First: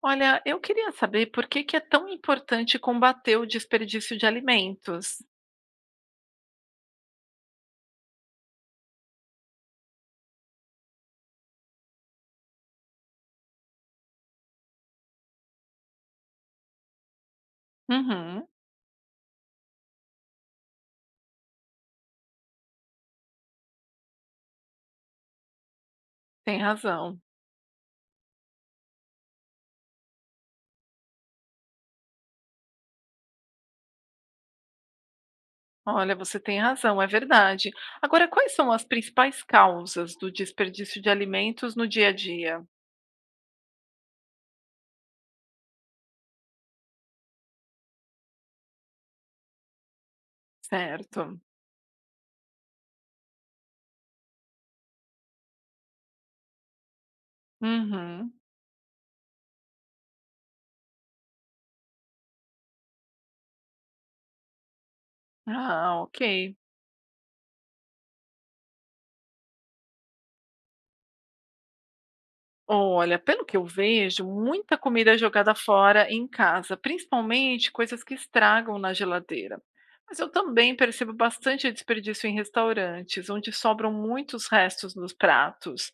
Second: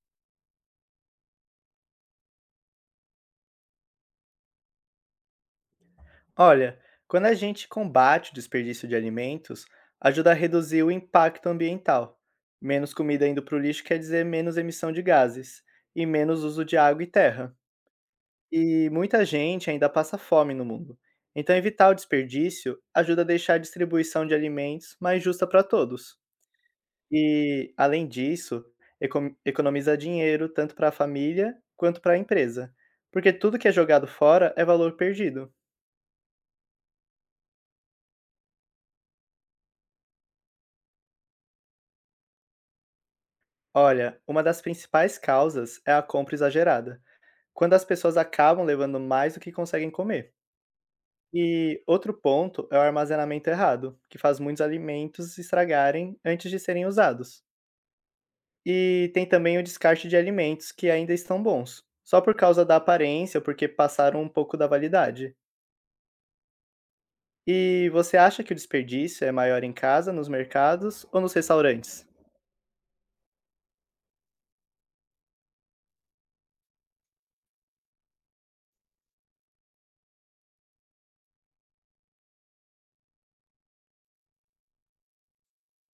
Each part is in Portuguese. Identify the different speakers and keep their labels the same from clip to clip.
Speaker 1: Olha, eu queria saber por que que é tão importante combater o desperdício de alimentos.
Speaker 2: Olha, quando a gente combate o desperdício de alimentos, ajuda a reduzir o impacto ambiental. Menos comida indo para o lixo quer dizer menos emissão de gases e menos uso de água e terra.
Speaker 1: Uhum,
Speaker 2: E muita gente ainda passa fome no mundo. Então, evitar o desperdício ajuda a deixar a distribuição de alimentos mais justa para todos.
Speaker 1: tem razão.
Speaker 2: E, além disso, economiza dinheiro tanto para a família quanto para a empresa, porque tudo que é jogado fora é valor perdido.
Speaker 1: Olha, você tem razão, é verdade. Agora, quais são as principais causas do desperdício de alimentos no dia a dia?
Speaker 2: Olha, uma das principais causas é a compra exagerada, quando as pessoas acabam levando mais do que conseguem comer.
Speaker 1: Certo.
Speaker 2: E outro ponto é o armazenamento errado, que faz muitos alimentos se estragarem antes de serem usados.
Speaker 1: Uhum.
Speaker 2: E tem também o descarte de alimentos que ainda estão bons, só por causa da aparência ou porque passaram um pouco da validade.
Speaker 1: Ah, ok.
Speaker 2: E você acha que o desperdício é maior em casa, nos mercados ou nos restaurantes?
Speaker 1: Olha, pelo que eu vejo, muita comida é jogada fora em casa, principalmente coisas que estragam na geladeira. Mas eu também percebo bastante desperdício em restaurantes, onde sobram muitos restos nos pratos.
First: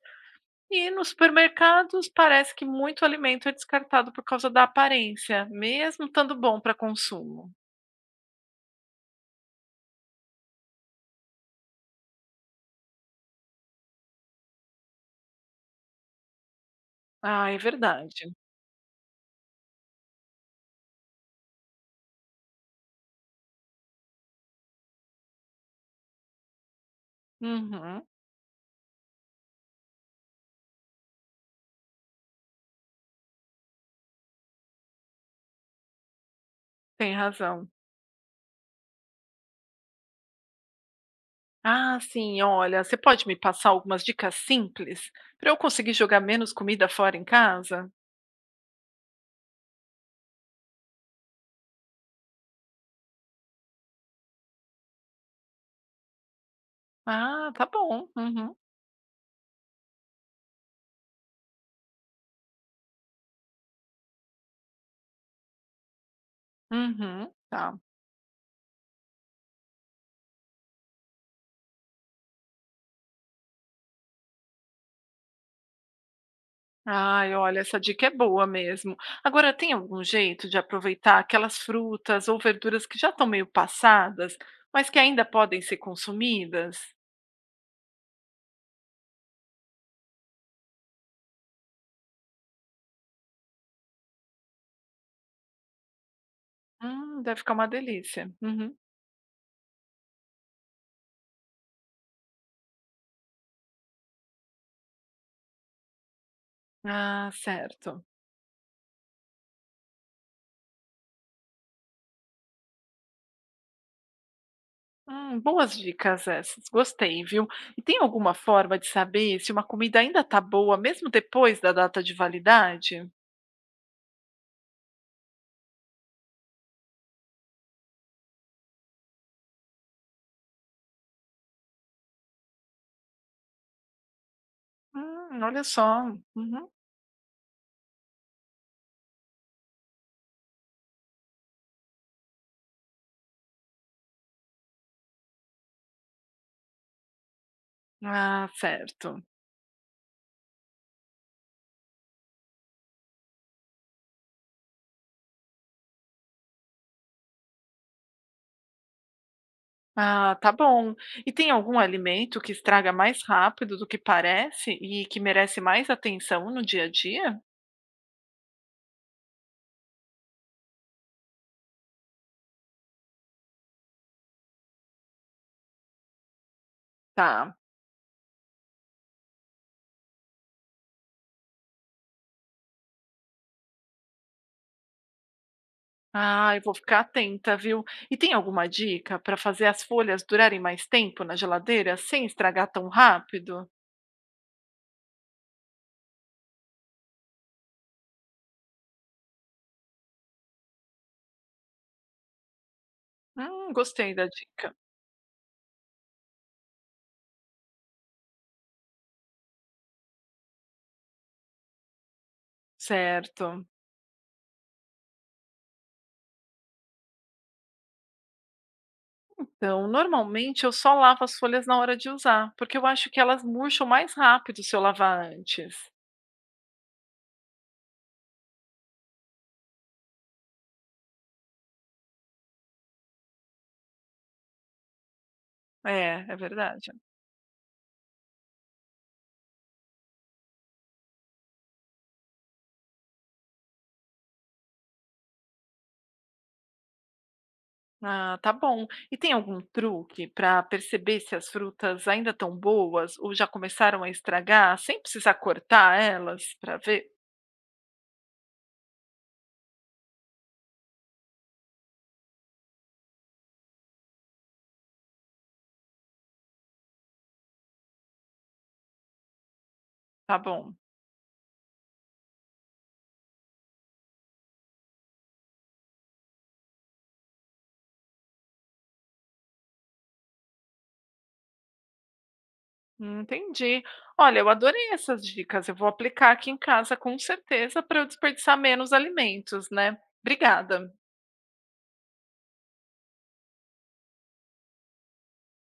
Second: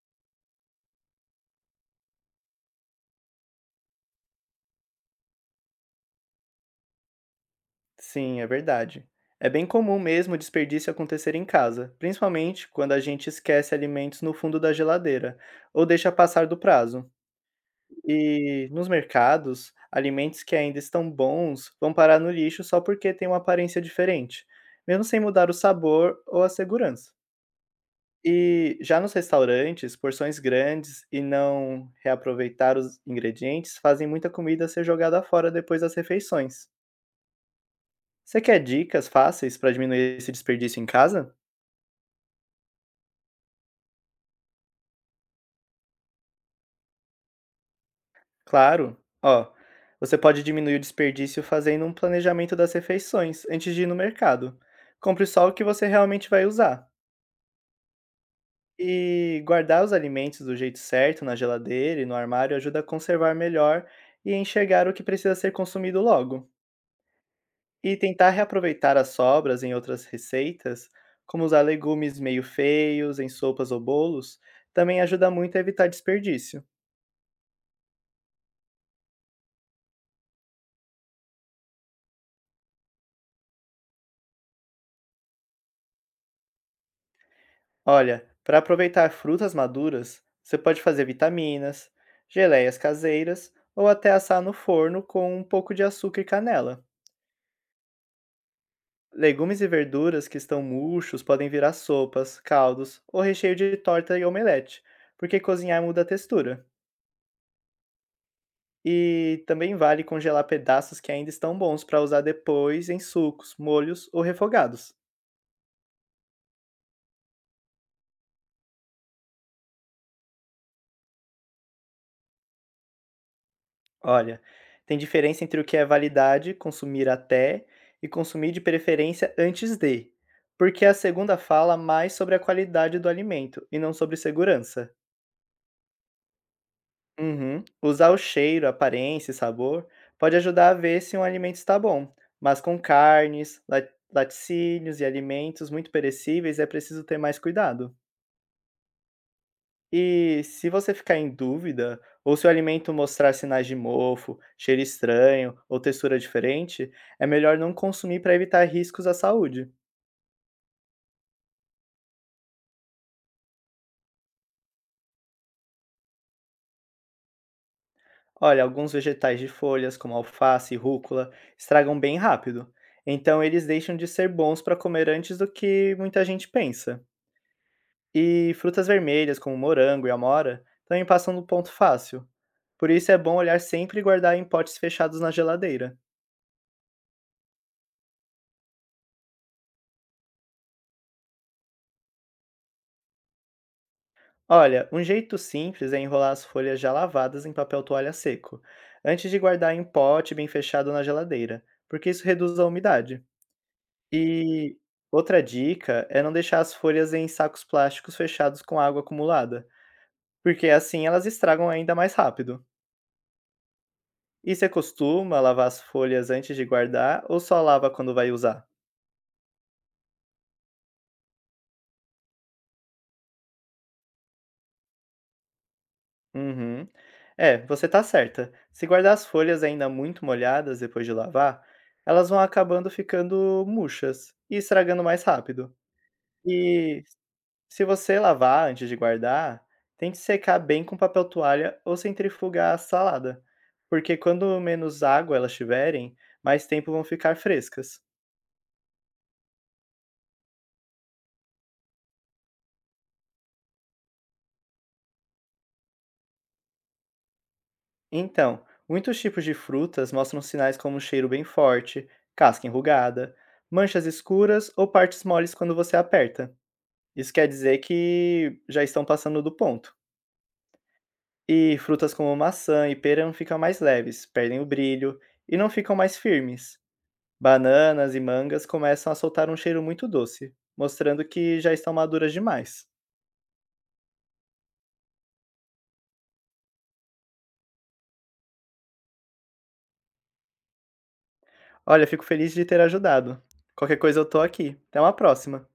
Speaker 1: E nos supermercados parece que muito alimento é descartado por causa da aparência, mesmo estando bom para consumo.
Speaker 2: Sim, é verdade. É bem comum mesmo o desperdício acontecer em casa, principalmente quando a gente esquece alimentos no fundo da geladeira ou deixa passar do prazo.
Speaker 1: Ah, é verdade.
Speaker 2: E nos mercados, alimentos que ainda estão bons vão parar no lixo só porque têm uma aparência diferente, mesmo sem mudar o sabor ou a segurança.
Speaker 1: Uhum,
Speaker 2: E já nos restaurantes, porções grandes e não reaproveitar os ingredientes fazem muita comida ser jogada fora depois das refeições.
Speaker 1: tem razão.
Speaker 2: Você quer dicas fáceis para diminuir esse desperdício em casa?
Speaker 1: Ah, sim, olha, você pode me passar algumas dicas simples para eu conseguir jogar menos comida fora em casa?
Speaker 2: Claro! Ó, você pode diminuir o desperdício fazendo um planejamento das refeições antes de ir no mercado. Compre só o que você realmente vai usar.
Speaker 1: Ah, tá bom. Uhum,
Speaker 2: E guardar os alimentos do jeito certo na geladeira e no armário ajuda a conservar melhor e enxergar o que precisa ser consumido logo.
Speaker 1: uhum, tá.
Speaker 2: E tentar reaproveitar as sobras em outras receitas, como usar legumes meio feios em sopas ou bolos, também ajuda muito a evitar desperdício.
Speaker 1: Ai, olha, essa dica é boa mesmo. Agora, tem algum jeito de aproveitar aquelas frutas ou verduras que já estão meio passadas, mas que ainda podem ser consumidas?
Speaker 2: Olha, para aproveitar frutas maduras, você pode fazer vitaminas, geleias caseiras ou até assar no forno com um pouco de açúcar e canela.
Speaker 1: Deve ficar uma delícia. Uhum.
Speaker 2: Legumes e verduras que estão murchos podem virar sopas, caldos ou recheio de torta e omelete, porque cozinhar muda a textura.
Speaker 1: Ah, certo.
Speaker 2: E também vale congelar pedaços que ainda estão bons para usar depois em sucos, molhos ou refogados.
Speaker 1: Boas dicas essas, gostei, viu? E tem alguma forma de saber se uma comida ainda tá boa, mesmo depois da data de validade?
Speaker 2: Olha, tem diferença entre o que é validade, consumir até, e consumir de preferência antes de, porque é a segunda fala mais sobre a qualidade do alimento e não sobre segurança.
Speaker 1: Olha só. Uhum.
Speaker 2: Uhum. Usar o cheiro, aparência e sabor pode ajudar a ver se um alimento está bom, mas com carnes, laticínios e alimentos muito perecíveis é preciso ter mais cuidado.
Speaker 1: Ah, certo.
Speaker 2: E se você ficar em dúvida, ou se o alimento mostrar sinais de mofo, cheiro estranho ou textura diferente, é melhor não consumir para evitar riscos à saúde.
Speaker 1: Ah, tá bom. E tem algum alimento que estraga mais rápido do que parece e que merece mais atenção no dia a dia?
Speaker 2: Olha, alguns vegetais de folhas, como alface e rúcula, estragam bem rápido. Então, eles deixam de ser bons para comer antes do que muita gente pensa.
Speaker 1: Tá.
Speaker 2: E frutas vermelhas, como morango e amora, também passam no ponto fácil. Por isso é bom olhar sempre e guardar em potes fechados na geladeira.
Speaker 1: Ah, eu vou ficar atenta, viu? E tem alguma dica para fazer as folhas durarem mais tempo na geladeira sem estragar tão rápido?
Speaker 2: Olha, um jeito simples é enrolar as folhas já lavadas em papel toalha seco, antes de guardar em pote bem fechado na geladeira, porque isso reduz a umidade.
Speaker 1: Gostei da dica.
Speaker 2: E outra dica é não deixar as folhas em sacos plásticos fechados com água acumulada, porque assim elas estragam ainda mais rápido.
Speaker 1: Certo.
Speaker 2: E você costuma lavar as folhas antes de guardar ou só lava quando vai usar?
Speaker 1: Então, normalmente eu só lavo as folhas na hora de usar, porque eu acho que elas murcham mais rápido se eu lavar antes.
Speaker 2: Uhum. É, você tá certa. Se guardar as folhas ainda muito molhadas depois de lavar, elas vão acabando ficando murchas e estragando mais rápido.
Speaker 1: É, é verdade.
Speaker 2: E se você lavar antes de guardar, tem que secar bem com papel toalha ou centrifugar a salada, porque quando menos água elas tiverem, mais tempo vão ficar frescas.
Speaker 1: Ah, tá bom. E tem algum truque para perceber se as frutas ainda estão boas ou já começaram a estragar, sem precisar cortar elas para ver?
Speaker 2: Então, muitos tipos de frutas mostram sinais como um cheiro bem forte, casca enrugada, manchas escuras ou partes moles quando você aperta. Isso quer dizer que já estão passando do ponto.
Speaker 1: Tá bom.
Speaker 2: E frutas como maçã e pera ficam mais leves, perdem o brilho e não ficam mais firmes. Bananas e mangas começam a soltar um cheiro muito doce, mostrando que já estão maduras demais.
Speaker 1: Entendi. Olha, eu adorei essas dicas. Eu vou aplicar aqui em casa com certeza para eu desperdiçar menos alimentos, né? Obrigada.
Speaker 2: Olha, fico feliz de ter ajudado. Qualquer coisa eu tô aqui. Até uma próxima.